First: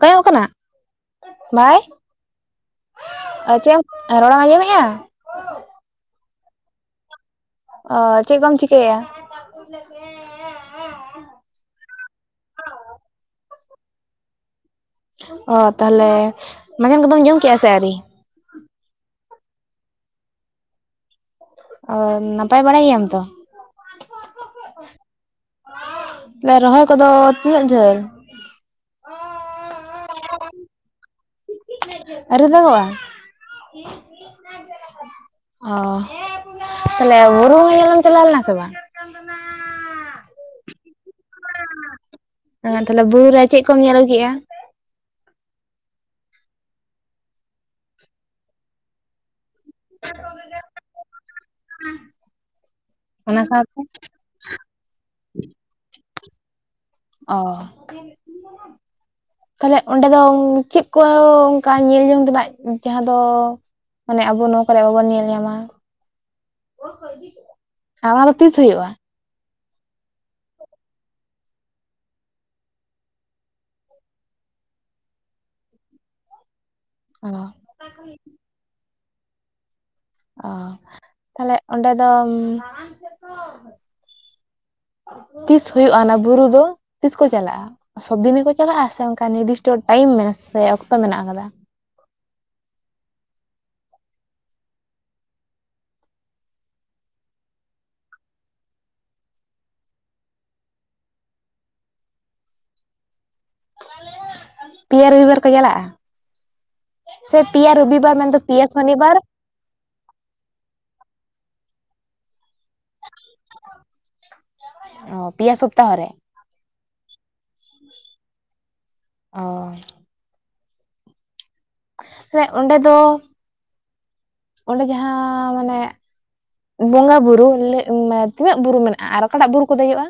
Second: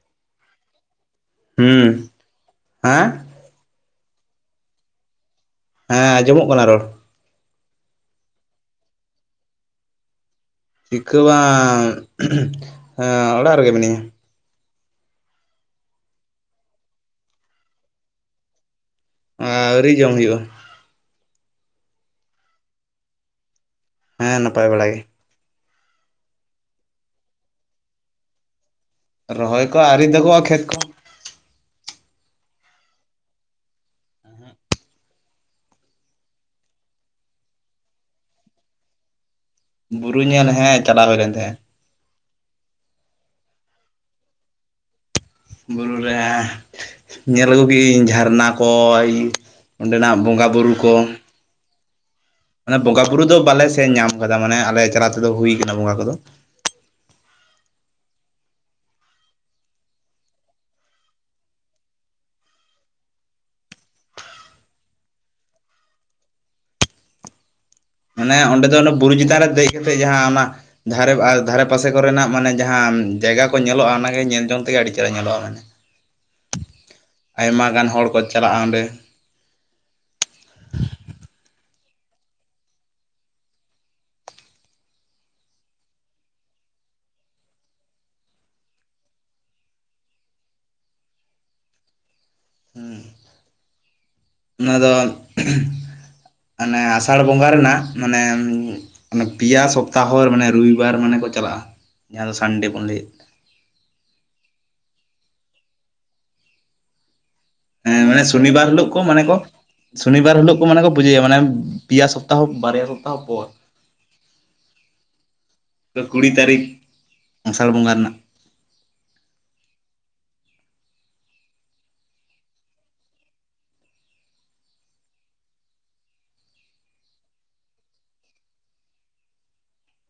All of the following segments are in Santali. ᱠᱚᱭᱚᱜ ᱠᱟᱱᱟ᱾ ᱵᱷᱟᱭ ᱦᱩᱸ ᱦᱮᱸ ᱚ ᱪᱮᱫ ᱮᱢ ᱨᱚᱲᱮᱢ ᱟᱸᱡᱚᱢᱮᱼᱟ? ᱦᱮᱸ ᱟᱸᱡᱚᱢᱚᱜ ᱠᱟᱱᱟ ᱨᱚᱲ᱾ ᱚ ᱪᱮᱫ ᱠᱚᱢ ᱪᱤᱠᱟᱹᱭᱮ-ᱟ? [inaudible] ᱪᱤᱠᱟᱹ ᱵᱟᱝ ᱦᱮᱸ ᱚᱲᱟᱜ ᱨᱮᱜᱮ ᱢᱤᱱᱟᱹᱧᱟ᱾ ᱚ ᱛᱟᱦᱞᱮ ᱢᱟᱡᱟᱱ ᱠᱚᱫᱚᱢ ᱡᱚᱢ ᱠᱮᱜᱼᱟ ᱥᱮ ᱟᱹᱣᱨᱤ? ᱟᱹᱣᱨᱤ ᱡᱚᱢ ᱦᱩᱭᱩᱜᱼᱟ᱾ ᱚ ᱱᱟᱯᱟᱭ ᱵᱟᱲᱟ ᱜᱮᱭᱟᱢ ᱛᱚ? ᱦᱮᱸ ᱱᱟᱯᱟᱭ ᱵᱟᱲᱟ ᱜᱮ᱾ ᱞᱮ ᱨᱚᱦᱚᱭ ᱠᱚᱫᱚ ᱛᱤᱱᱟᱹᱜ ᱡᱷᱟᱹᱞ? ᱨᱚᱦᱚᱭ ᱠᱚ ᱟᱣᱨᱤ ᱫᱟᱜᱚᱜ-ᱟ ᱠᱷᱮᱛ ᱠᱚ᱾ ᱟᱣᱨᱤ ᱫᱟᱜᱚᱜ-ᱟ? ᱚ ᱛᱟᱦᱞᱮ ᱵᱩᱨᱩ ᱵᱚᱸᱜᱟ ᱧᱮᱞᱮᱢ ᱪᱟᱞᱟᱣ ᱞᱮᱱᱟ ᱥᱮ ᱵᱟᱝ? [inaudible] ᱵᱩᱨᱩ ᱧᱮᱞ ᱦᱮᱸ ᱪᱟᱞᱟᱣ ᱦᱩᱭ ᱞᱮᱱ ᱛᱟᱦᱮᱸᱜ᱾ ᱮ ᱛᱟᱦᱞᱮ ᱵᱩᱨᱩ ᱨᱮ ᱪᱮᱫ ᱠᱚᱢ ᱧᱮᱞ ᱟᱹᱜᱩ ᱠᱮᱜᱼᱟ? ᱵᱩᱨᱩ ᱨᱮ ᱧᱮᱞ ᱟᱹᱜᱩ ᱜᱤᱭᱤᱧ ᱡᱷᱟᱨᱱᱟ ᱠᱚᱼᱼ ᱚᱸᱰᱮᱱᱟᱜ ᱵᱚᱸᱜᱟ ᱵᱩᱨᱩ ᱠᱚ᱾ [unintelligible] ᱢᱟᱱᱮ ᱵᱚᱸᱜᱟᱼ ᱵᱩᱨᱩ ᱫᱚ ᱚᱱᱟ ᱵᱟᱞᱮ ᱥᱟᱶᱛᱮ ᱥᱮᱱ ᱧᱟᱢ ᱠᱟᱫᱟ ᱢᱟᱱᱮ ᱟᱞᱮ ᱪᱟᱞᱟ ᱛᱮᱫᱚ ᱦᱩᱭ ᱠᱟᱱᱟ ᱵᱚᱸᱜᱟ ᱠᱚᱫᱚ᱾ ᱚᱻ [unintelligible] [inaudible] ᱛᱟᱦᱞᱮ ᱚᱸᱰᱮ ᱫᱚ ᱪᱮᱫ ᱠᱚ ᱚᱱᱠᱟ ᱧᱮᱞ ᱡᱚᱝ ᱛᱮᱱᱟᱜ ᱡᱟᱦᱟᱸ ᱫᱚᱼᱼ ᱢᱟᱱᱮ ᱟᱵᱚ ᱱᱚᱣᱟ ᱠᱚᱨᱮ ᱵᱟᱵᱚᱱ ᱧᱮᱞ ᱧᱟᱢᱟ? ᱟᱨ ᱚᱱᱟ ᱢᱟᱱᱮ ᱛᱤᱥ ᱚᱸᱰᱮ ᱫᱚ ᱦᱩᱭᱩᱜᱼᱟ ᱚᱱᱟ ᱵᱩᱨᱩ ᱪᱮᱛᱟᱱ ᱨᱮ ᱫᱮᱡ ᱠᱟᱛᱮᱜ ᱡᱟᱦᱟᱸ ᱚᱱᱟᱼᱼ ᱡᱟᱦᱟᱨᱮ ᱟᱨ ᱫᱷᱟᱨᱮ ᱯᱟᱥᱮ ᱠᱚᱨᱮᱱᱟᱜ ᱢᱟᱱᱮ ᱡᱟᱦᱟᱸ ᱡᱟᱭᱜᱟ ᱠᱚ ᱧᱮᱞᱚᱜᱼᱟ ᱚᱱᱟᱜᱮ ᱧᱮᱞ ᱡᱚᱝ ᱛᱮᱜᱮ ᱟᱹᱰᱤ ᱪᱮᱦᱨᱟ ᱧᱮᱞᱚᱜ-ᱟ ᱢᱟᱱᱮ᱾ ᱚ ᱟᱭᱢᱟ ᱜᱟᱱ ᱦᱚᱲ ᱠᱚ ᱪᱟᱞᱟᱜᱼᱟ ᱚᱸᱰᱮ᱾ ᱚ ᱛᱟᱦᱞᱮ ᱚᱸᱰᱮ ᱫᱚ [unintelligible] [inaudible] ᱛᱤᱥ ᱦᱳᱭᱳᱜᱼᱟ ᱚᱱᱟ ᱵᱩᱨᱩ ᱫᱚ ᱛᱤᱥ ᱠᱚ ᱪᱟᱞᱟᱜᱼᱟ? ᱥᱚᱵᱽᱫᱤᱱ ᱜᱮᱠᱚ ᱪᱟᱞᱟᱜᱼᱟ ᱥᱮ ᱚᱱᱠᱟ ᱱᱤᱨᱫᱤᱥᱴᱚ ᱴᱟᱭᱤᱢ ᱢᱮᱱᱟᱜ ᱥᱮ ᱚᱠᱛᱚ ᱢᱮᱱᱟᱜ ᱟᱠᱟᱫᱟ᱾ ᱦᱩᱸ ᱚᱱᱟ ᱫᱚ ᱟᱱᱮ ᱟᱥᱟᱲ ᱵᱚᱸᱜᱟ ᱨᱮᱱᱟᱜ ᱢᱚᱱᱮ ᱚᱱᱮ ᱯᱤᱭᱟ ᱥᱚᱯᱛᱟᱦᱚ ᱢᱟᱱᱮ ᱨᱚᱵᱤᱵᱟᱨ ᱢᱟᱱᱮ ᱠᱚ ᱪᱟᱞᱟᱜᱼᱟ ᱡᱟᱦᱟᱸ ᱫᱚ ᱥᱟᱱᱰᱮ ᱵᱚᱱ ᱞᱮᱹᱭᱮᱫ ᱯᱤᱭᱟ ᱨᱩᱵᱤᱵᱟᱨ ᱠᱚ ᱪᱟᱞᱟᱜᱼᱟ᱾ ᱥᱮ ᱯᱤᱭᱟ ᱨᱩᱵᱤ ᱵᱟᱨ ᱢᱮᱱᱫᱚ ᱯᱤᱭᱟ ᱥᱚᱱᱤᱵᱟᱨ ᱥᱩᱱᱤᱵᱟᱨ ᱦᱤᱞᱳᱜ ᱠᱚ ᱢᱟᱱᱮ ᱠᱚ ᱯᱩᱡᱳᱭᱟ ᱢᱟᱱᱮ ᱯᱤᱭᱟ ᱥᱚᱯᱛᱟᱦᱚ ᱵᱟᱨᱭᱟ ᱥᱚᱯᱛᱟᱦᱚ ᱯᱚᱨ [inaudible] ᱚ ᱯᱤᱭᱟ ᱥᱚᱯ [unintelligible] ᱠᱩᱲᱤ ᱛᱟᱹᱨᱤᱠᱷ ᱟᱥᱟᱲ ᱵᱚᱸᱜᱟ ᱨᱮᱱᱟᱜ ᱚ ᱥᱮ ᱚᱸᱰᱮ ᱫᱚ [unintelligible] ᱚᱸᱰᱮ ᱡᱟᱦᱟᱸ ᱢᱟᱱᱮ ᱵᱚᱸᱜᱟ ᱵᱩᱨᱩ ᱞᱮᱜ ᱢᱮ ᱛᱤᱱᱟᱹᱜ ᱵᱩᱨᱩ ᱢᱮᱱᱟᱜᱼᱟ ᱟᱨ ᱚᱠᱟᱴᱟᱜ ᱵᱩᱨᱩ ᱠᱚ ᱫᱮᱡᱚᱜᱼᱟ?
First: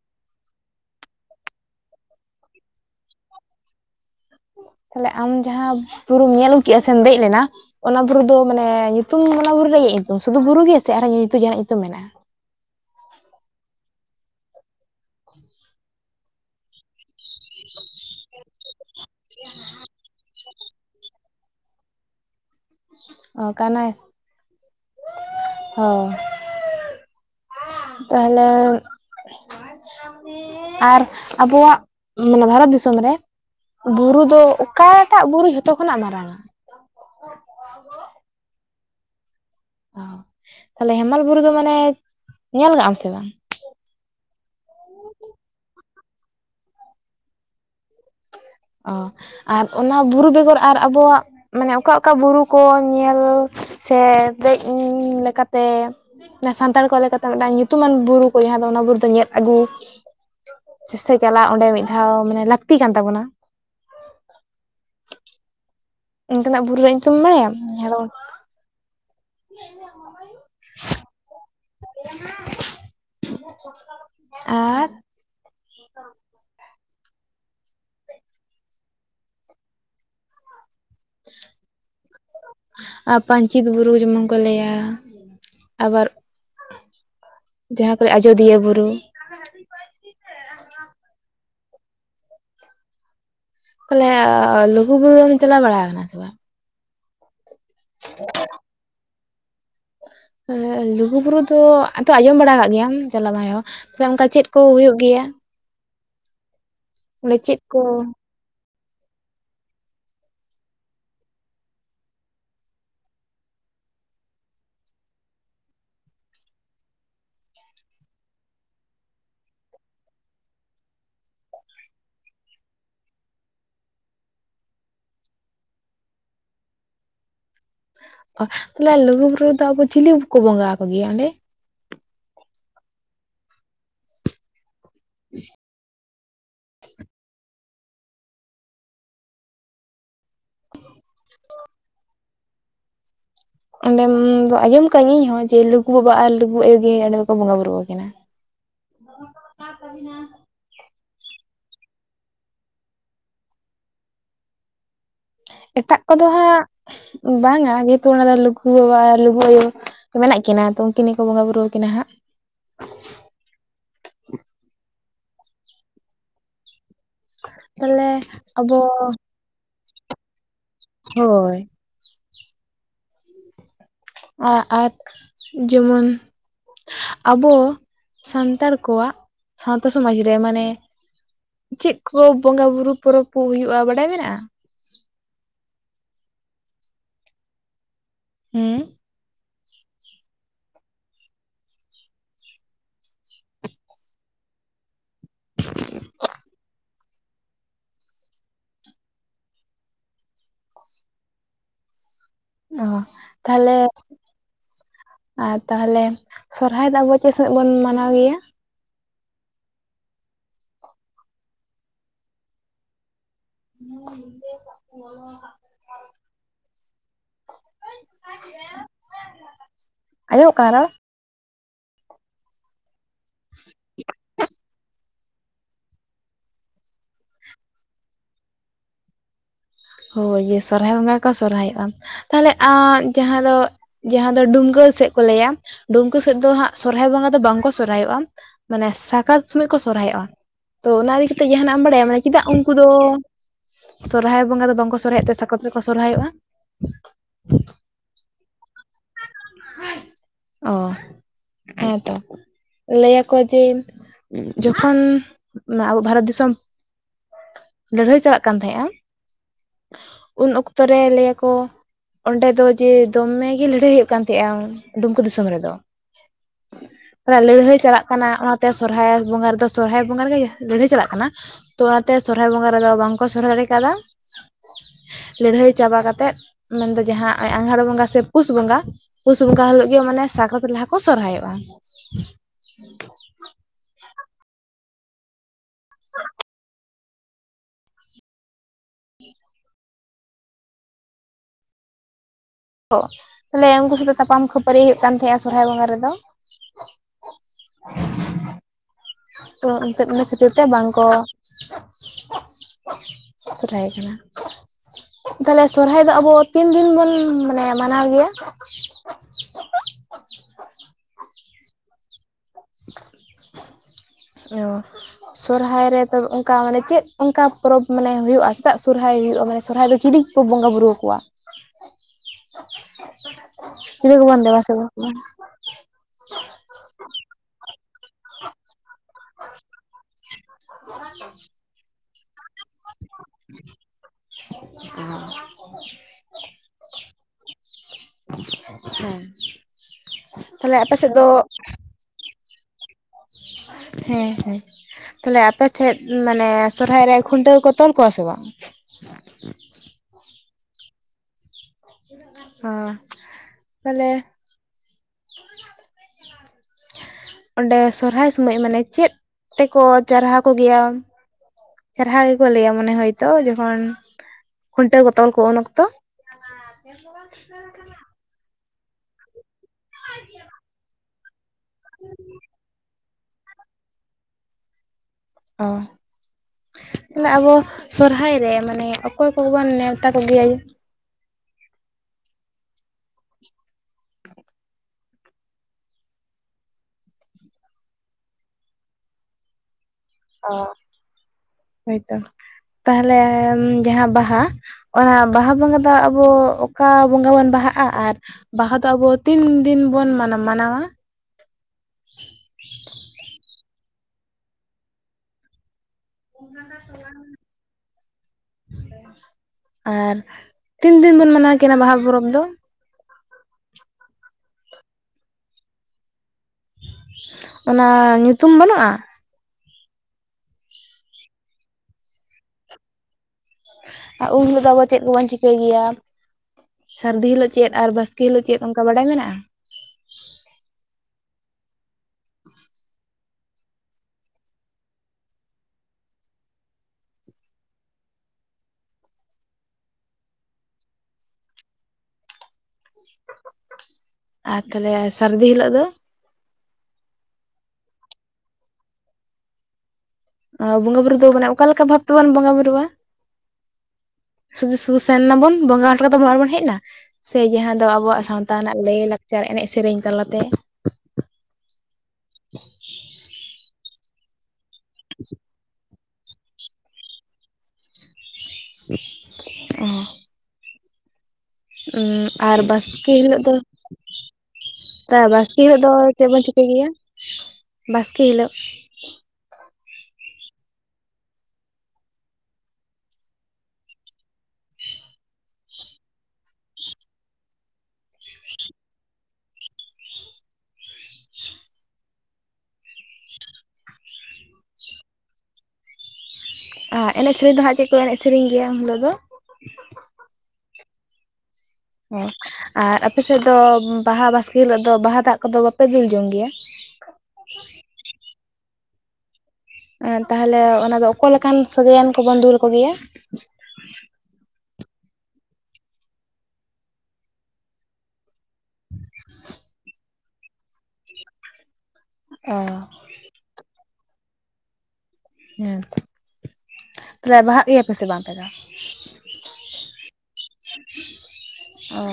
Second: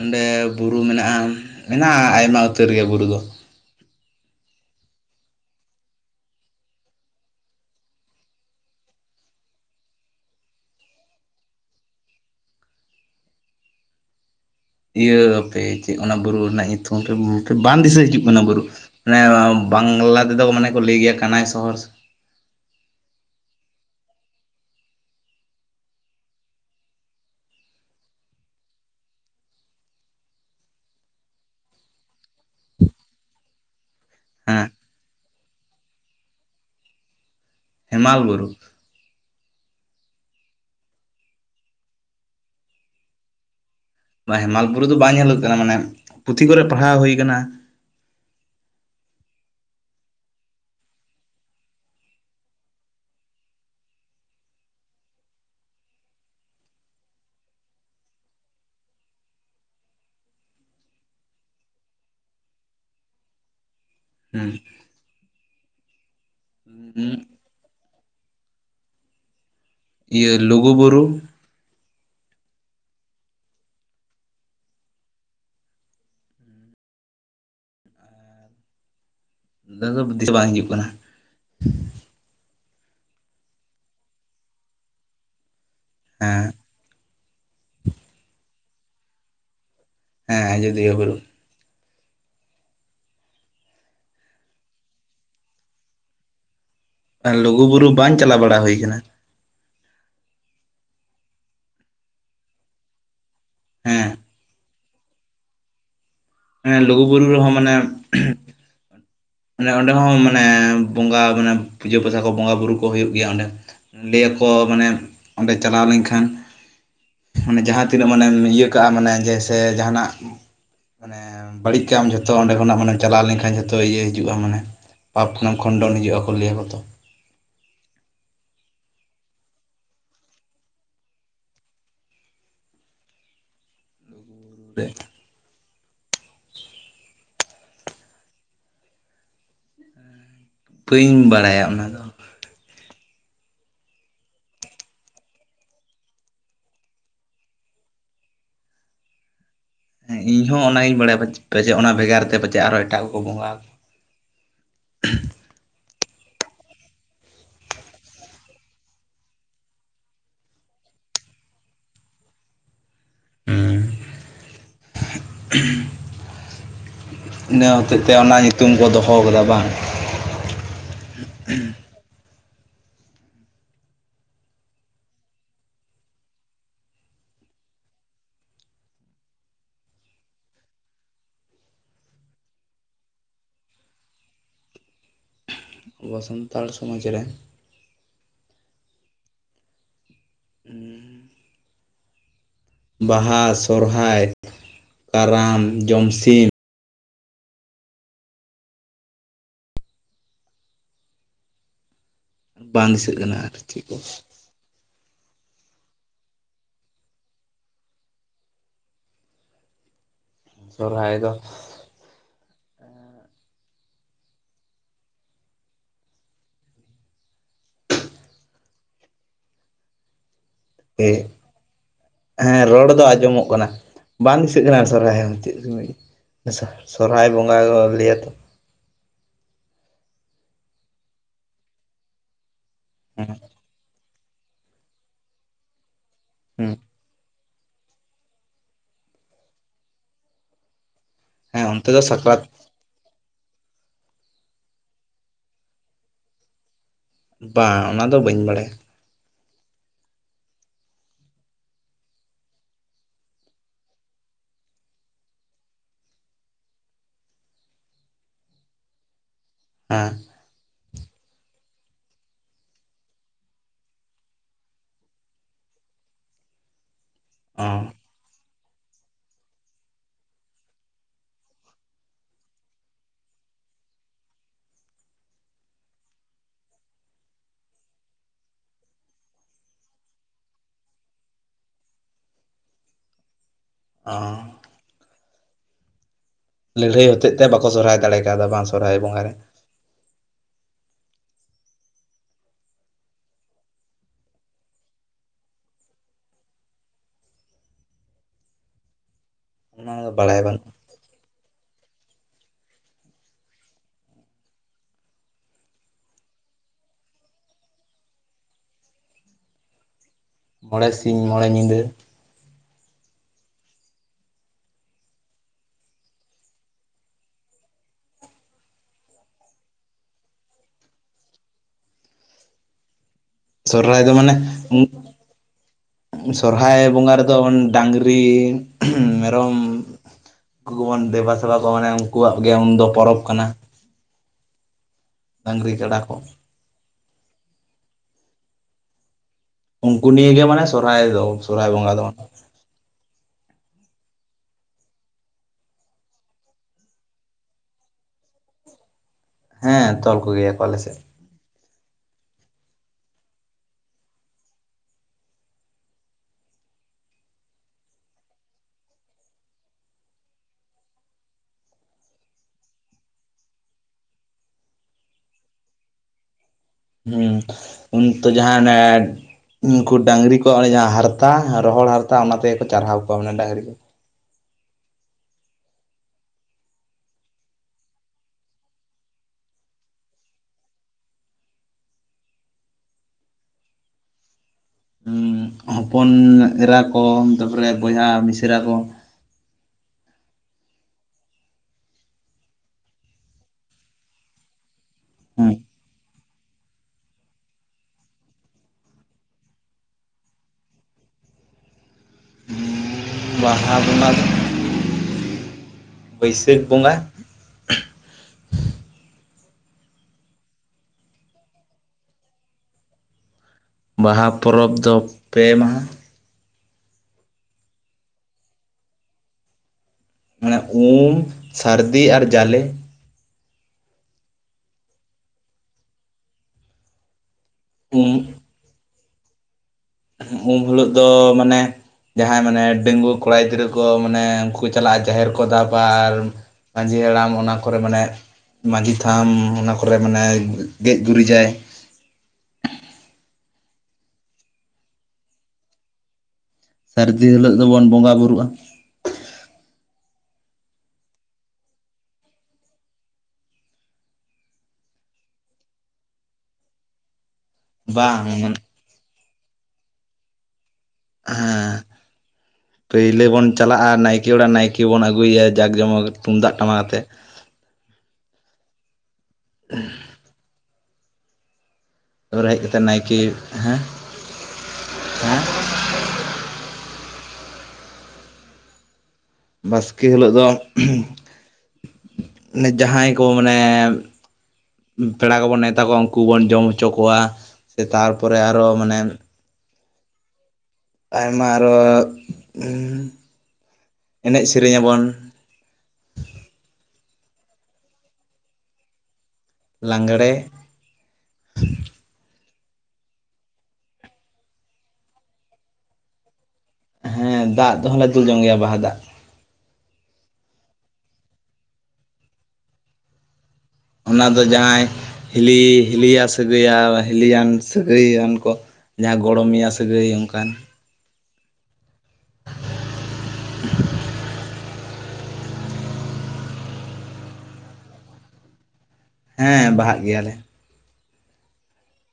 ᱚᱸᱰᱮ ᱵᱩᱨᱩ ᱢᱮᱱᱟᱜᱼᱟ ᱢᱮᱱᱟᱜᱼᱟ ᱟᱭᱢᱟ ᱩᱛᱟᱹᱨ ᱜᱮ ᱵᱩᱨᱩ ᱫᱚ᱾ ᱛᱟᱦᱞᱮ ᱟᱢ ᱡᱟᱦᱟᱸ ᱵᱩᱨᱩᱢ ᱧᱮᱞ ᱟᱹᱜᱩ ᱠᱮᱜᱼᱟ ᱥᱮᱢ ᱫᱮᱜ ᱞᱮᱱᱟ᱾ ᱚᱱᱟ ᱵᱩᱨᱩ ᱫᱚ ᱢᱟᱱᱮ ᱧᱩᱛᱩᱢ ᱚᱱᱟ ᱵᱩᱨᱩ ᱨᱮᱭᱟᱜ ᱪᱮᱫ ᱧᱩᱛᱩᱢ ᱥᱩᱫᱩ ᱵᱩᱨᱩ ᱜᱮ ᱥᱮ ᱟᱨᱦᱚᱸ ᱤᱧᱩᱛ ᱡᱟᱦᱟᱱᱟᱜ ᱧᱩᱛᱩᱢ ᱢᱮᱱᱟᱜᱼᱟ᱾ ᱤᱭᱟᱹᱦᱟᱯᱮ ᱪᱮᱜ ᱚᱱᱟ ᱵᱩᱨᱩ ᱨᱮᱱᱟᱜ ᱧᱩᱛᱩᱢ ᱦᱟᱯᱮ ᱵᱟᱝ ᱫᱤᱥᱟᱹ ᱦᱤᱡᱩᱜ ᱠᱟᱱᱟ ᱵᱩᱨᱩ ᱢᱟᱱᱮ ᱵᱟᱝᱞᱟ ᱛᱮᱫᱚ ᱢᱟᱱᱮ ᱠᱚ ᱞᱮ ᱜᱮᱭᱟ ᱠᱟᱱᱟᱭ ᱥᱚᱦᱚᱨ ᱚ ᱠᱟᱱᱟᱭ [unintelligible] ᱦᱚ ᱛᱟᱦᱟᱞᱮ [inaudible] ᱟᱨ ᱟᱵᱚᱣᱟᱜ ᱢᱟᱱᱮ ᱵᱷᱟᱨᱚᱛ ᱫᱤᱥᱚᱢ ᱨᱮ ᱵᱩᱨᱩ ᱫᱚ ᱦᱮᱸ ᱚᱠᱟᱴᱟᱜ ᱵᱩᱨᱩ ᱡᱷᱚᱛᱚ ᱠᱷᱚᱱᱟᱜ ᱢᱟᱨᱟᱝᱟ? ᱦᱮᱢᱟᱞ-ᱵᱩᱨᱩ᱾ ᱚ ᱛᱟᱦᱞᱮ ᱦᱮᱢᱟᱞ ᱵᱩᱨᱩ ᱫᱚ ᱢᱟᱱᱮ ᱧᱮᱞ ᱠᱟᱜ ᱟᱢ ᱥᱮ ᱵᱟᱝ? ᱵᱟ ᱦᱮᱢᱟᱞ ᱵᱩᱨᱩ ᱨᱮ ᱫᱚ ᱵᱟᱝ ᱧᱮᱞᱚᱜ ᱠᱟᱱᱟ ᱢᱟᱱᱮ ᱯᱩᱛᱷᱤ ᱠᱚᱨᱮ ᱯᱟᱲᱦᱟᱣ ᱦᱩᱭ ᱠᱟᱱᱟ᱾ ᱚ ᱟᱨ ᱚᱱᱟ ᱵᱩᱨᱩ ᱵᱮᱜᱚᱨ ᱟᱨ ᱟᱵᱚᱣᱟᱜ ᱢᱟᱱᱮ ᱚᱠᱟ ᱚᱠᱟ ᱵᱩᱨᱩ ᱠᱚ ᱧᱮᱞ ᱥᱮ ᱫᱮᱜ ᱤᱧ ᱞᱮᱠᱟᱛᱮ ᱢᱟᱱᱮ ᱥᱟᱱᱛᱟᱲ ᱠᱚ ᱞᱮᱠᱟᱛᱮ ᱢᱤᱫᱴᱟᱝ ᱧᱩᱛᱩᱢᱟᱱ ᱵᱩᱨᱩ ᱠᱚ ᱡᱟᱦᱟᱸ ᱫᱚ ᱚᱱᱟ ᱵᱩᱨᱩ ᱫᱚ ᱧᱮᱞ ᱟᱹᱜᱩ ᱥᱮ ᱪᱮᱜ ᱪᱟᱞᱟᱜ ᱚᱸᱰᱮ ᱢᱤᱫ ᱫᱷᱟᱣ ᱢᱟᱱᱮ ᱞᱟᱹᱠᱛᱤ ᱠᱟᱱ ᱛᱟᱵᱚᱱᱟ᱾ ᱦᱩᱸ ᱚᱱᱠᱟᱱᱟᱜ ᱵᱩᱨᱩ ᱨᱮᱭᱟᱜ ᱧᱩᱛᱩᱢ ᱮᱢ ᱵᱟᱲᱟᱭᱟ ᱡᱟᱦᱟᱫᱚ ᱤᱭᱟᱹ ᱞᱳᱜᱩᱵᱩᱨᱩ ᱟᱨ [inaudible] ᱟᱫᱚ ᱫᱤᱥᱳ ᱵᱟᱝ ᱦᱤᱡᱩᱜ ᱠᱟᱱᱟ᱾ ᱟᱨ ᱯᱟᱧᱪᱤᱛ ᱵᱩᱨᱩ ᱡᱮᱢᱚᱱ ᱠᱚ ᱞᱮᱭᱟ᱾ ᱟᱵᱟᱨ ᱡᱟᱦᱟᱸ ᱠᱚᱨᱮ ᱟᱡᱚᱫᱤᱭᱟᱹ ᱵᱩᱨᱩ᱾ ᱦᱮᱸ ᱟᱡᱳᱫᱤᱭᱟᱹ ᱵᱩᱨᱩ, ᱯᱟᱞᱮ ᱞᱳᱜᱩ ᱵᱩᱨᱩ ᱨᱮᱢ ᱪᱟᱞᱟᱣ ᱵᱟᱲᱟ ᱠᱟᱱᱟ ᱥᱮ ᱵᱟᱝ? ᱞᱳᱜᱩ ᱵᱩᱨᱩ ᱵᱟᱝ ᱪᱟᱞᱟ ᱵᱟᱲᱟ ᱦᱳᱭ ᱠᱟᱱᱟ᱾ ᱞᱩᱜᱩ ᱵᱩᱨᱩ ᱫᱚ ᱟᱛᱚ ᱟᱸᱡᱚᱢ ᱵᱟᱲᱟ ᱠᱟᱜ ᱜᱮᱭᱟᱢ ᱪᱟᱞᱟᱣ ᱵᱟᱝ ᱨᱮᱦᱚᱸ ᱛᱚᱵᱮ ᱦᱮᱸ ᱚᱱᱠᱟ ᱪᱮᱫ ᱠᱚ ᱦᱩᱭᱩᱜ ᱜᱮᱭᱟ? ᱦᱮᱸ ᱞᱩᱜᱩ ᱵᱩᱨᱩ ᱚᱸᱰᱮ ᱨᱮᱦᱚᱸ ᱪᱮᱫ ᱢᱟᱱᱮ ᱠᱚ ᱢᱟᱱᱮ ᱚᱰᱮ ᱦᱚᱸ ᱢᱟᱱᱮ ᱵᱚᱸᱜᱟ ᱢᱟᱱᱮ ᱯᱩᱡᱳᱯᱟᱥᱟ ᱠᱚ ᱵᱚᱸᱜᱟᱼᱵᱩᱨᱩ ᱠᱚ ᱦᱳᱭᱳᱜ ᱜᱮᱭᱟ ᱚᱸᱰᱮ᱾ ᱞᱮᱭᱟᱠᱚ ᱢᱟᱱᱮ ᱚᱸᱰᱮ ᱪᱟᱞᱟᱣ ᱞᱮᱝᱠᱷᱟᱱ ᱢᱟᱱᱮ ᱡᱟᱦᱟᱸ ᱛᱤᱱᱟᱹᱜ ᱢᱟᱱᱮᱢ ᱤᱭᱟᱹ ᱠᱟᱜᱼᱟ ᱢᱟᱱᱮ ᱡᱮᱭᱥᱮ ᱡᱟᱦᱟᱸᱱᱟᱜ ᱢᱟᱱᱮ ᱵᱟᱹᱲᱤᱡ ᱠᱟᱜᱼᱟᱢ ᱡᱷᱚᱛᱚ ᱚᱸᱰᱮ ᱠᱷᱚᱱᱟᱜ ᱢᱟᱱᱮᱢ ᱪᱟᱞᱟᱣ ᱞᱮᱠᱷᱟᱱ ᱡᱷᱚᱛᱚ ᱤᱭᱟᱹ ᱦᱤ ᱡᱩᱜ-ᱟ ᱢᱟᱱᱮ ᱯᱟᱯ ᱠᱷᱚᱱᱟᱢ ᱠᱷᱚᱸᱰᱚᱱ ᱦᱤᱡᱩᱜ-ᱟ ᱠᱚ ᱞᱟᱹᱭᱟᱠᱚ ᱛᱚ᱾ ᱚ ᱛᱟᱦᱞᱮ ᱞᱩᱜᱩᱵᱩᱨᱩ ᱨᱮᱫᱚ ᱟᱵᱚ ᱪᱤᱞᱤ ᱠᱚᱠᱚ ᱵᱚᱸᱜᱟ ᱟᱠᱚ ᱜᱮᱭᱟ ᱚᱸᱰᱮ? [inaudible] [inaudible] ᱛᱳ ᱤᱧ ᱵᱟᱲᱟᱭᱟ ᱚᱱᱟᱫᱚ᱾ ᱚᱸᱰᱮᱢ ᱫᱚ ᱟᱸᱡᱚᱢ ᱠᱟᱫ ᱟᱹᱧ ᱤᱧᱦᱚᱸ ᱡᱮ ᱞᱩᱜᱩ ᱵᱟᱵᱟ ᱟᱨ ᱞᱩᱜᱩ ᱟᱭᱳ ᱜᱮ ᱚᱸᱰᱮ ᱫᱚᱠᱚ ᱵᱚᱸᱜᱟ ᱵᱩᱨᱩ ᱟᱠᱤᱱᱟ᱾ ᱦᱮᱸ ᱤᱧᱦᱚᱸ ᱚᱱᱟᱜᱤᱧ ᱵᱟᱲᱟᱭᱟ ᱯᱟᱪᱮ ᱯᱟᱪᱮᱫ ᱚᱱᱟ ᱵᱷᱮᱜᱟᱨ ᱛᱮ ᱯᱟᱪᱮᱫ ᱟᱨᱚ ᱮᱴᱟᱜ ᱠᱚᱠᱚ ᱵᱚᱸᱜᱟ ᱮᱴᱟᱜ ᱠᱚᱫᱚ ᱦᱟᱸᱜ ᱵᱟᱝᱟ ᱡᱮᱦᱮᱛᱩ ᱚᱸᱰᱮ ᱫᱚ ᱞᱩᱜᱩ ᱵᱟᱵᱟ ᱟᱨ ᱞᱩᱜᱩ ᱟᱭᱳ ᱢᱮᱱᱟᱜ ᱠᱤᱱᱟ, ᱛᱚ ᱩᱱᱠᱤᱱ ᱜᱮᱠᱚ ᱵᱚᱸᱜᱟ ᱵᱩᱨᱩ ᱟᱠᱤᱱᱟ ᱦᱟᱸᱜ᱾ ᱦᱩᱸ᱾ ᱤᱱᱟᱹ ᱦᱚᱛᱮᱡ ᱛᱟᱦᱚᱞᱮ ᱛᱮ ᱚᱱᱟ ᱧᱩᱛᱩᱢ ᱟᱵᱚ ᱠᱚ ᱫᱚᱦᱚ ᱠᱟᱫᱟ ᱵᱟᱝ? ᱦᱳᱭ᱾ ᱟ ᱟᱨ ᱡᱮᱢᱚᱱ ᱟᱵᱚ ᱥᱟᱱᱛᱟᱲ ᱠᱚᱣᱟᱜ ᱥᱟᱶᱛᱟ ᱥᱚᱢᱟᱡᱽ ᱨᱮ ᱢᱟᱱᱮ ᱪᱮᱫ ᱠᱚ ᱵᱚᱸᱜᱟ-ᱵᱩᱨᱩ ᱯᱚᱨᱚᱵ ᱠᱩ ᱦᱩᱭᱩᱜ-ᱟ ᱵᱟᱰᱟᱭ ᱢᱮᱱᱟᱜ-ᱟ? ᱟᱵᱚ ᱥᱟᱱᱛᱟᱲ ᱥᱚᱢᱟᱡᱽ ᱨᱮ? ᱦᱮᱸ᱾ ᱦᱩᱸ᱾ ᱵᱟᱦᱟ, ᱥᱚᱨᱦᱟᱭ, ᱠᱟᱨᱟᱢ, ᱡᱚᱢᱥᱤᱢ, ᱚ ᱵᱟᱝ ᱫᱤᱥᱟᱹᱜ ᱠᱟᱱᱟ ᱟᱨ ᱪᱮᱫ ᱛᱟᱦᱞᱮ ᱠᱚ ᱟᱨ ᱛᱟᱦᱚᱞᱮ ᱥᱚᱨᱦᱟᱭ ᱫᱚ ᱟᱵᱚ ᱪᱮᱫ ᱥᱚᱢᱚᱭ ᱵᱚᱱ ᱢᱟᱱᱟᱣ ᱜᱮᱭᱟ? ᱥᱚᱦᱨᱟᱭ ᱫᱚ [inaudible] ᱟᱸᱡᱚᱢᱚᱜ ᱠᱟᱱᱟ ᱨᱚᱲ? [unintelligible] ᱦᱮᱸ ᱨᱚᱲ ᱫᱚ ᱟᱸᱡᱚᱢᱚᱜ ᱠᱟᱱᱟ, ᱵᱟᱝ ᱫᱤᱥᱟᱹᱜ ᱠᱟᱱᱟ ᱥᱚᱨᱦᱟᱭ ᱫᱚ ᱪᱮᱫ ᱥᱚᱢᱚᱭ ᱥᱚᱨᱦᱟᱭ ᱵᱚᱸᱜᱟ ᱫᱚ ᱞᱟᱹᱭᱟ ᱛᱚ, ᱦᱳᱭ ᱡᱮ ᱥᱚᱨᱦᱟᱭ ᱵᱚᱸᱜᱟ ᱜᱮ ᱠᱚ ᱥᱚᱨᱦᱟᱭᱚᱜᱼᱟ, ᱛᱟᱦᱞᱮ ᱟᱨ ᱦᱮᱸ ᱡᱟᱦᱟᱸ ᱫᱚ ᱡᱟᱦᱟᱸ ᱫᱚ ᱰᱩᱢᱠᱟᱹ ᱥᱮᱫ ᱠᱚ ᱞᱟᱹᱭᱟ ᱰᱩᱢᱠᱟᱹ ᱥᱮᱫ ᱫᱚ ᱦᱮᱸ ᱦᱟᱸᱜ ᱥᱚᱨᱦᱟᱭ ᱵᱚᱸᱜᱟ ᱫᱚ ᱵᱟᱝ ᱠᱚ ᱥᱚᱨᱦᱟᱭᱚᱜᱼᱟ ᱢᱟᱱᱮ ᱥᱟᱠᱨᱟᱛ ᱥᱚᱢᱚᱭ ᱠᱚ ᱥᱚᱨᱦᱟᱭᱚᱜᱼᱟ, ᱛᱚ ᱚᱱᱟ ᱤᱫᱤ ᱠᱟᱛᱮᱜ ᱦᱮᱸ ᱡᱟᱦᱟᱸᱱᱟᱜ ᱮᱢ ᱚᱱᱛᱮ ᱫᱚ ᱵᱟᱲᱟᱭᱟ ᱢᱟᱱᱮ ᱥᱟᱠᱨᱟᱛ ᱪᱮᱫᱟᱜ ᱩᱝ ᱩᱝᱠᱩ ᱫᱚ ᱥᱚᱨᱦᱟᱭ ᱵᱚᱸᱜᱟ ᱫᱚ ᱵᱟᱝ ᱠᱚ ᱥᱚᱨᱦᱟᱭᱚᱜ ᱛᱮ ᱥᱟᱠᱨᱟᱛ ᱨᱮᱠᱚ ᱥᱚᱨᱦᱟᱭᱚᱜᱼᱟ᱾ ᱵᱟ ᱚᱱᱟᱫᱚ ᱵᱟᱹᱧ ᱵᱟᱲᱟᱭᱟ᱾ [unintelligible] ᱚ ᱦᱮᱸᱛᱚ, ᱞᱟᱹᱭ ᱟᱠᱚ ᱡᱮ ᱡᱚᱠᱷᱚᱱ ᱚᱱᱟ ᱟᱵᱚ ᱵᱷᱟᱨᱚᱛ ᱫᱤᱥᱚᱢ, ᱞᱟᱹᱲᱦᱟᱹᱭ ᱪᱟᱞᱟᱜ ᱠᱟᱱ ᱛᱟᱦᱮᱸᱫᱼᱟ, ᱦᱮᱸ ᱩᱱ ᱚᱠᱛᱚ ᱨᱮ ᱞᱟᱹᱭ ᱟᱠᱚ ᱚᱸᱰᱮ ᱫᱚ ᱡᱮ ᱫᱚᱢᱮ ᱜᱤ ᱞᱟᱹᱲᱦᱟᱹᱭ ᱦᱩᱭᱩᱜ ᱠᱟᱱ ᱛᱟᱦᱮᱸ-ᱟ ᱰᱩᱢᱠᱟᱹ ᱫᱤᱥᱚᱢ ᱨᱮᱫᱚ ᱚᱱᱟ ᱚ ᱞᱟᱹᱲᱦᱟᱹᱭ ᱪᱟᱞᱟᱜ ᱠᱟᱱᱟ ᱚᱱᱟ ᱛᱮ ᱥᱚᱨᱦᱟᱭ ᱵᱚᱸᱜᱟ ᱨᱮᱫᱚ ᱥᱚᱨᱦᱟᱭ ᱵᱚᱸᱜᱟ ᱨᱮᱜᱮ ᱞᱟᱹᱲᱦᱟᱹᱭ ᱪᱟᱞᱟᱜ ᱠᱟᱱᱟ, ᱛᱚ ᱚᱱᱟᱛᱮ ᱥᱚᱨᱦᱟᱭ ᱵᱚᱸᱜᱟ ᱨᱮᱫᱚ ᱵᱟᱝ ᱠᱚ ᱥᱚᱨᱦᱟᱭ ᱫᱟᱲᱮ ᱠᱟᱣᱫᱟ᱾ ᱞᱟᱹᱲᱦᱟᱹᱭ ᱪᱟᱵᱟ ᱠᱟᱛᱮ ᱢᱮᱱ ᱫᱚ ᱡᱟᱦᱟᱸ ᱮᱜ ᱟᱸᱜᱷᱟᱲ ᱵᱚᱸᱜᱟ ᱥᱮ ᱯᱩᱥ ᱵᱚᱸᱜᱟ ᱯᱩᱥ ᱵᱚᱸᱜᱟ ᱦᱤᱞᱳᱜ ᱜᱮ ᱢᱟᱱᱮ ᱥᱟᱠᱨᱟᱛ ᱞᱟᱦᱟ ᱠᱚ ᱥᱚᱨᱦᱟᱭᱚᱜᱼᱟ ᱾ ᱚᱻ ᱞᱟᱹᱲᱦᱟᱹᱭ ᱦᱚᱛᱮᱡ ᱛᱮ ᱵᱟᱠᱚ ᱥᱚᱨᱦᱟᱭ ᱫᱟᱲᱮ ᱠᱟᱣᱫᱟ ᱵᱟᱝ ᱥᱚᱨᱦᱟᱭ ᱵᱚᱸᱜᱟ ᱨᱮ᱾ ᱚ ᱛᱟᱦᱞᱮ ᱩᱱᱠᱩ ᱥᱟᱛᱮ ᱛᱟᱯᱟᱢ ᱠᱷᱟᱹᱯᱟᱹᱨᱤ ᱦᱩᱭᱩᱜ ᱠᱟᱱ ᱛᱟᱦᱮᱸ-ᱟ ᱥᱚᱨᱦᱟᱭ ᱵᱚᱸᱜᱟ ᱨᱮᱫᱚ, [inaudible] ᱛᱚ ᱚᱱᱟ ᱮᱱᱛᱮᱫ ᱫᱚ ᱤᱱᱟᱹ ᱵᱟᱲᱟᱭ ᱠᱷᱟᱹᱛᱤᱨ ᱛᱮ ᱵᱟᱹᱱᱩᱜᱼᱟ ᱵᱟᱝᱠᱚ, ᱥᱚᱨᱦᱟᱭ ᱠᱟᱱᱟ᱾ ᱛᱟᱦᱞᱮ ᱥᱚᱨᱦᱟᱭ ᱫᱚ ᱟᱵᱚ ᱛᱤᱱ ᱫᱤᱱ ᱵᱚᱱ ᱢᱟᱱᱮ ᱢᱟᱱᱟᱣ ᱜᱮᱭᱟ? ᱢᱚᱬᱮ ᱥᱤᱧ ᱢᱚᱬᱮ ᱧᱤᱫᱟᱹ᱾ [inaudible] ᱚ ᱥᱚᱨᱦᱟᱭ ᱨᱮᱫᱚ ᱚᱱᱠᱟ ᱢᱟᱱᱮ ᱪᱮᱫ ᱚᱱᱠᱟ ᱯᱚᱨᱚᱵᱽ ᱢᱟᱱᱮ ᱦᱩᱭᱩᱜᱼᱟ ᱪᱮᱫᱟᱜ ᱥᱚᱨᱦᱟᱭ ᱦᱩᱭᱩᱜᱼᱟ ᱢᱟᱱᱮ ᱥᱚᱨᱦᱟᱭ ᱫᱚ ᱪᱤᱞᱤ ᱠᱚ ᱵᱚᱸᱜᱟ ᱵᱩᱨᱩ ᱠᱚᱣᱟ᱾ ᱥᱚᱨᱦᱟᱭ ᱫᱚ ᱪᱮᱞᱮ ᱠᱚ ᱢᱟᱱᱮ ᱵᱚᱱ ᱫᱮᱵᱟ ᱥᱮᱵᱟ ᱠᱚᱣᱟ? ᱥᱚᱨᱦᱟᱭ ᱵᱚᱸᱜᱟ ᱨᱮᱫᱚ ᱰᱟᱝᱨᱤ ᱢᱮᱨᱚᱢ, ᱩᱱᱠᱩᱵᱚᱱ ᱫᱮᱵᱟ ᱥᱮᱵᱟ ᱠᱚ ᱢᱟᱱᱮ ᱩᱱᱠᱩᱣᱟᱜ ᱜᱮ ᱩᱱ ᱫᱚ ᱯᱚᱨᱚᱵᱽ ᱠᱟᱱᱟ ᱰᱟᱝᱨᱤ ᱠᱟᱰᱟ ᱠᱚ᱾ [unintelligible] ᱩᱱᱠᱩ ᱱᱤᱭᱮ ᱜᱮ ᱢᱟᱱᱮ ᱛᱟᱦᱚᱞᱮ ᱟᱯᱮ ᱥᱚᱨᱦᱟᱭ ᱥᱮᱫ ᱫᱚ ᱥᱚᱨᱦᱟᱭ ᱵᱚᱸᱜᱟ ᱫᱚ᱾ ᱦᱮᱸ ᱦᱮᱸ ᱛᱟᱦᱞᱮ ᱟᱯᱮᱴᱷᱮᱡ ᱢᱟᱱᱮ ᱥᱚᱨᱦᱟᱭ ᱨᱮ ᱠᱷᱩᱱᱴᱟᱹᱣ ᱠᱚ ᱛᱚᱞ ᱠᱚᱣᱟ ᱥᱮ ᱵᱟᱝ? ᱦᱮᱸ ᱛᱚᱞ ᱠᱚᱜᱮᱭᱟᱠᱚ ᱟᱞᱮ ᱥᱮᱫ᱾ ᱦᱟ ᱛᱟᱦᱞᱮ, ᱚᱸᱰᱮ ᱥᱚᱨᱦᱟᱭ ᱥᱩᱢᱟᱹᱭ ᱢᱟᱱᱮ ᱪᱮᱫ ᱛᱮᱠᱚ ᱪᱟᱨᱦᱟᱣ ᱠᱚᱜᱮᱭᱟ? ᱪᱟᱨᱦᱟᱣ ᱜᱮᱠᱚ ᱞᱟᱹᱭᱟ ᱢᱚᱱᱮ ᱦᱚᱭᱛᱚ ᱡᱚᱠᱷᱚᱱ ᱠᱷᱩᱱᱴᱟᱹᱣ ᱠᱚ ᱛᱚᱞ ᱠᱚᱜᱼᱟ ᱩᱱ ᱚᱠᱛᱚ᱾ ᱦᱩᱸ ᱩᱱ ᱚᱠᱛᱚ ᱡᱟᱦᱟᱸ ᱚᱱᱮ ᱩᱱᱠᱩ ᱰᱟᱝᱨᱤ ᱠᱚᱣᱟᱜ ᱚᱱᱮ ᱡᱟᱦᱟᱸ ᱦᱟᱨ ᱛᱟ ᱨᱚᱦᱚᱲ ᱦᱟᱨᱛᱟ ᱚᱱᱟ ᱛᱮᱜᱮᱠᱚ ᱪᱟᱨᱦᱟᱣ ᱠᱚᱣᱟ ᱢᱟᱱᱮ ᱰᱟᱝᱨᱤ ᱠᱚ᱾ ᱚ ᱚᱱᱮ ᱟᱵᱚ ᱥᱚᱨᱦᱟᱭ ᱨᱮ ᱢᱟᱱᱮ ᱚᱠᱚᱭ ᱠᱚᱵᱚᱱ ᱱᱮᱶᱛᱟ ᱠᱚᱜᱮᱭᱟ? [unintelligible] ᱦᱩᱸᱜ ᱦᱚᱯᱚᱱ ᱮᱨᱟ ᱠᱚ ᱛᱟᱨᱯᱚᱨᱮ ᱵᱚᱭᱦᱟ ᱢᱤᱥᱨᱟ ᱠᱚ᱾ ᱚ ᱦᱳᱭᱛᱳ ᱛᱟᱦᱟᱞᱮ ᱡᱟᱦᱟᱸ ᱵᱟᱦᱟ, ᱚᱱᱟ ᱵᱟᱦᱟ ᱦᱮᱸ ᱵᱚᱸᱜᱟ ᱟᱵ ᱟᱵᱚ ᱚᱠᱟ ᱵᱚᱸᱜᱟ ᱵᱚᱱ ᱵᱟᱦᱟᱜᱼᱟ ᱟᱨ ᱵᱟᱦᱟ ᱫᱚ ᱟᱵᱚ ᱛᱤᱱ ᱫᱤᱱ ᱵᱚᱱ ᱢᱟᱱᱟ ᱢᱟᱱᱟᱣᱟ? ᱵᱟᱦᱟ ᱵᱚᱸᱜᱟ ᱫᱚ ᱵᱟᱹᱭᱥᱟᱹᱠ ᱵᱚᱸᱜᱟ᱾ [unintelligible] ᱟᱨ ᱛᱤᱱ ᱫᱤᱱ ᱫᱚᱱ ᱢᱟᱱᱟᱣ ᱠᱮ ᱚᱱᱟ ᱵᱟᱦᱟ ᱯᱚᱨᱚᱵᱽ ᱫᱚ? ᱵᱟᱦᱟ ᱯᱚᱨᱚᱵᱽ ᱫᱚ ᱯᱮ ᱢᱟᱦᱟ᱾ ᱚᱱᱟ ᱧᱩᱛᱩᱢ ᱵᱟᱹᱱᱩᱜᱼᱟ? ᱢᱟᱱᱮ ᱩᱢ, ᱥᱟᱹᱨᱫᱤ ᱟᱨ ᱡᱟᱞᱮ᱾ ᱟ ᱩᱢ ᱨᱮᱫᱚ ᱫᱚ ᱟᱵᱚ ᱪᱮᱫ ᱠᱚᱵᱚᱱ ᱪᱤᱠᱟᱹᱭ ᱜᱮᱭᱟ? ᱥᱟᱹᱨᱫᱤ ᱦᱤᱞᱟᱹᱜ ᱪᱮᱫ ᱟᱨ ᱵᱟᱥᱠᱮ ᱩᱢ ᱦᱤᱞᱟ. ᱜ ᱪᱮᱫ ᱚᱝᱠᱟ ᱵᱟᱰᱟᱭ ᱢᱮᱱᱟᱜᱼᱟ? ᱩᱢ ᱦᱤᱞᱳᱜ ᱫᱚ ᱢᱟᱱᱮ ᱡᱟᱦᱟᱸᱭ ᱢᱟᱱᱮ ᱰᱟᱺᱜᱩᱣᱟᱹ ᱠᱚᱲᱟ ᱜᱤᱫᱽᱨᱟᱹ ᱠᱚ ᱢᱟᱱᱮ ᱩᱝᱠᱩ ᱠᱚ ᱪᱟᱞᱟᱜᱼᱟ ᱡᱟᱦᱮᱨ ᱠᱚ ᱫᱟᱵᱟ, ᱟᱨ ᱢᱟᱺᱡᱷᱤ ᱦᱟᱲᱟᱢ ᱚᱱᱟ ᱠᱚᱨᱮ ᱢᱟᱱᱮ ᱢᱟᱺᱡᱷᱤ ᱛᱷᱟᱱ ᱚᱱᱟ ᱠᱚᱨᱮ ᱢᱟᱱᱮ ᱜᱮᱡ ᱜᱩᱨᱤᱡᱟᱭ᱾ [inaudible] ᱟᱨ ᱛᱟᱦᱞᱮ ᱥᱟᱹᱨᱫᱤ ᱦᱤᱞᱟᱹᱜ ᱫᱚ? ᱥᱟᱹᱨᱫᱤ ᱦᱤᱞᱟᱹᱜ ᱫᱚᱵᱚᱱ ᱵᱚᱸᱜᱟ ᱵᱩᱨᱩᱜᱼᱟ᱾ ᱟ ᱵᱚᱸᱜᱟ ᱵᱩᱨᱩ ᱫᱚ ᱢᱟᱱᱮ ᱚᱠᱟ ᱞᱮᱠᱟ ᱵᱷᱟᱵᱽ ᱛᱮᱵᱚᱱ ᱵᱚᱸᱜᱟ ᱵᱩᱨᱩᱜᱼᱟ? ᱥᱩᱫᱩ ᱥᱩ ᱥᱮᱱ ᱱᱟᱵᱚᱱ ᱵᱚᱸᱜᱟ ᱦᱚᱴᱚ ᱠᱟᱫᱟ ᱟᱨᱵᱚᱱ ᱦᱮᱡᱱᱟ᱾ ᱥᱮ ᱡᱟᱦᱟᱸ ᱫᱚ ᱟᱵᱚᱣᱟᱜ ᱵᱟᱝ ᱥᱟᱶᱛᱟ ᱦᱮᱸ ᱨᱮᱱᱟᱜ ᱞᱟᱹᱭ ᱞᱟᱠᱪᱟᱨ ᱮᱱᱮᱡ ᱥᱮᱨᱮᱧ ᱛᱟᱞᱟᱛᱮ ᱦᱮᱸ ᱯᱟᱹᱭᱞᱟᱹ ᱵᱚᱱ ᱪᱟᱞᱟᱜᱼᱟ ᱱᱟᱭᱠᱮ ᱚᱲᱟᱜ ᱱᱟᱭ ᱠᱮ ᱵᱚᱱ ᱟᱹᱜᱩᱭᱭᱟ ᱡᱟᱠ ᱡᱚᱢᱚᱠ ᱛᱩᱢᱫᱟᱜ ᱴᱟᱢᱟᱠ ᱟᱛᱮ᱾ ᱚ ᱩᱸ ᱛᱟᱯᱚᱨᱮ ᱦᱮᱡ ᱟᱨ ᱠᱟᱛᱮ ᱵᱟᱥᱠᱮ ᱱᱟᱭᱠᱮ ᱦᱤᱞᱟᱹᱜ ᱫᱚ ᱦᱮᱸ ᱛᱟ ᱵᱟᱥᱠᱮ ᱦᱤᱞᱟᱹᱜ ᱫᱚ ᱪᱮᱜ ᱵᱚᱱ ᱪᱤᱠᱟᱹᱭ ᱜᱮᱭᱟ ᱵᱟᱥᱠᱮ ᱦᱤᱞᱟᱹᱜ? ᱵᱟᱥᱠᱮ ᱦᱤᱞᱳᱜ ᱫᱚ ᱱᱮ ᱡᱟᱦᱟᱸᱭ ᱠᱚ ᱢᱟᱱᱮ ᱯᱮᱲᱟ ᱠᱚᱵᱚᱱ ᱱᱮᱶᱛᱟ ᱠᱚᱣᱟ ᱩᱝᱠᱩ ᱵᱚᱱ ᱡᱚᱢ ᱦᱚᱪᱚ ᱠᱚᱣᱟ ᱥᱮ ᱛᱟᱨᱯᱚᱨᱮ ᱟᱨᱚ ᱢᱟᱱᱮ ᱟᱭᱢᱟ ᱟᱨᱚ ᱩ ᱮᱱᱮᱡ ᱥᱮᱨᱮᱧᱟᱵᱚᱱ᱾ ᱟ ᱮᱱᱮᱡ ᱥᱮᱨᱮᱧ ᱫᱚ ᱦᱟᱸᱜ ᱪᱮᱜ ᱠᱚ ᱮᱱᱮᱡ ᱥᱮᱨᱮᱧ ᱜᱮᱭᱟ ᱩᱱᱦᱤᱞᱟᱹᱜ ᱫᱚ? ᱞᱟᱸᱜᱽᱬᱮ ᱚ ᱟ ᱟᱯᱮ ᱥᱮᱜ ᱫᱚ ᱵᱟᱦᱟ ᱵᱟᱥᱠᱮ ᱦᱤᱞᱟᱹᱜ ᱫᱚ ᱵᱟᱦᱟ ᱫᱟᱜ ᱠᱚᱫᱚ ᱵᱟᱯᱮ ᱫᱩᱞ ᱡᱚᱝ ᱜᱮᱭᱟ? ᱦᱮᱸ ᱫᱟᱜ ᱫᱚᱦᱚᱸᱞᱮ ᱫᱩᱞ ᱡᱚᱝ ᱜᱮᱭᱟ ᱵᱟᱦᱟ ᱫᱟᱜ᱾ ᱟᱨ ᱛᱟᱦᱞᱮ ᱚᱱᱟ ᱫᱚ ᱚᱠᱟ ᱞᱮᱠᱟᱱ ᱥᱟᱹᱜᱟᱹᱭᱟᱱ ᱠᱚᱵᱚᱱ ᱫᱩᱞ ᱠᱚᱜᱮᱭᱟ? ᱚᱱᱟ ᱫᱚ ᱡᱟᱦᱟᱸᱭ ᱦᱤᱞᱤ ᱦᱤᱞᱤᱭᱟ ᱥᱟᱹᱜᱟᱹᱭᱟ ᱦᱤᱞᱤᱭᱟᱱ ᱥᱟᱹᱜᱟᱹᱭᱟᱱ ᱠᱚ᱾ ᱡᱟᱦᱟᱸ ᱜᱚᱲᱚᱢᱮᱭᱟ ᱥᱟᱹᱜᱟᱹᱭ ᱚᱝᱠᱟᱱ᱾ ᱚ [inaudible] ᱦᱮᱸᱛᱚ ᱛᱟᱦᱞᱮ ᱵᱟᱦᱟᱜ ᱜᱮᱭᱟᱯᱮ ᱥᱮ ᱵᱟᱝ ᱟᱯᱮ ᱫᱚ? ᱦᱮᱸ ᱵᱟᱦᱟᱜ ᱜᱮᱭᱟᱞᱮ᱾ ᱚ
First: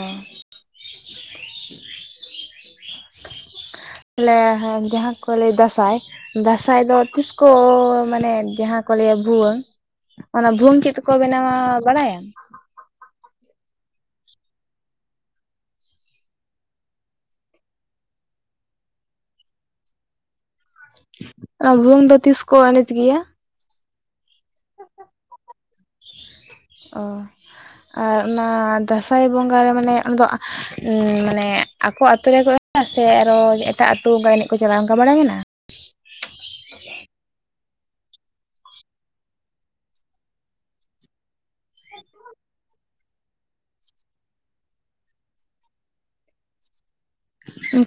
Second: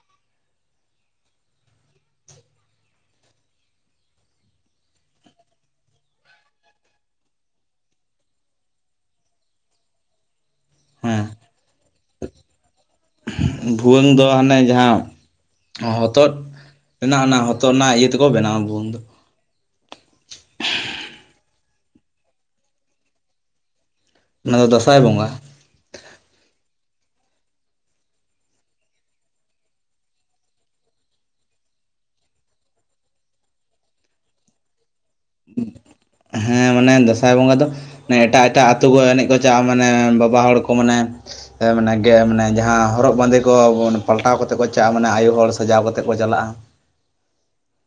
ᱛᱟᱞᱮ ᱦᱮ ᱡᱟᱦᱟᱸ ᱠᱚ ᱞᱟᱹᱭ ᱫᱟᱸᱥᱟᱭ ᱫᱟᱸᱥᱟᱭ ᱫᱚ ᱛᱤᱥ ᱠᱚ ᱢᱟᱱᱮ ᱡᱟᱦᱟᱸ ᱠᱚ ᱞᱟᱹᱭᱟ ᱵᱷᱩᱣᱟᱹᱝ ᱚᱱᱟ ᱵᱷᱩᱣᱟᱹᱝ ᱪᱮᱫ ᱛᱮᱠᱚ ᱦᱮᱸ ᱵᱮᱱᱟᱣᱟ ᱵᱟᱲᱟᱭᱟᱢ? ᱵᱷᱩᱣᱟᱹᱝ ᱫᱚ ᱦᱟᱱᱮ ᱡᱟᱦᱟᱸ ᱦᱚᱛᱚᱫ ᱨᱮᱱᱟᱜ ᱚᱱᱟ ᱦᱚᱛᱚᱫ ᱨᱮᱱᱟᱜ ᱤᱭᱟᱹ ᱛᱮᱠᱚ ᱵᱮᱱᱟᱣᱟ ᱵᱷᱩᱣᱟᱹᱝ ᱫᱚ᱾ ᱟ ᱵᱷᱩᱣᱟᱹᱝ ᱫᱚ ᱛᱤᱥ ᱠᱚ ᱮᱱᱮᱡ ᱜᱮᱭᱟ? ᱚᱱᱟ ᱫᱚ ᱫᱟᱸᱥᱟᱭ ᱵᱚᱸᱜᱟ᱾ ᱚ ᱟᱨ ᱚᱱᱟ ᱫᱟᱸᱥᱟᱭ ᱵᱚᱸᱜᱟ ᱨᱮ ᱢᱟᱱᱮ ᱟᱢᱫᱚ ᱟᱸ ᱢᱟᱱᱮ ᱟᱠᱚ ᱟᱛᱳ ᱨᱮᱠᱚ ᱥᱮ ᱟᱨᱚ ᱮᱴᱟᱜ ᱟᱹᱛᱩ ᱚᱝᱠᱟ ᱮᱱᱮᱡ ᱠᱚ ᱪᱟᱞᱟᱜᱼᱟ ᱚᱝᱠᱟ ᱵᱟᱲᱟᱭ ᱢᱮᱱᱟᱜᱼᱟ? ᱦᱮᱸ ᱢᱟᱱᱮ ᱫᱟᱸᱥᱟᱭ ᱵᱚᱸᱜᱟ ᱫᱚ ᱮᱴᱟᱜ ᱮᱴᱟᱜ ᱟᱹᱛᱩᱳ ᱠᱚ ᱮᱱᱮᱡ ᱠᱚ ᱪᱟᱜᱼᱟ ᱢᱟᱱᱮ ᱵᱟᱵᱟ ᱦᱚᱲ ᱠᱚ ᱢᱟᱱᱮ ᱮ ᱢᱟᱱᱮ ᱜᱮ ᱢᱟᱱᱮ ᱡᱟᱦᱟᱸ ᱦᱚᱨᱚᱜ ᱵᱟᱸᱫᱮ ᱠᱚ ᱯᱟᱞᱴᱟᱣ ᱠᱟᱛᱮ ᱠᱚ ᱪᱟᱞᱼᱟ ᱢᱟᱱᱮ ᱟᱭᱩ ᱦᱚᱲ ᱥᱟᱡᱟᱣ ᱠᱟᱛᱮ ᱠᱚ ᱪᱟᱞᱟᱜᱼᱟ᱾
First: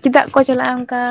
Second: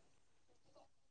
ᱪᱮᱫᱟᱜ ᱠᱚ ᱪᱟᱞᱟᱜᱼᱟ ᱚᱱᱠᱟ?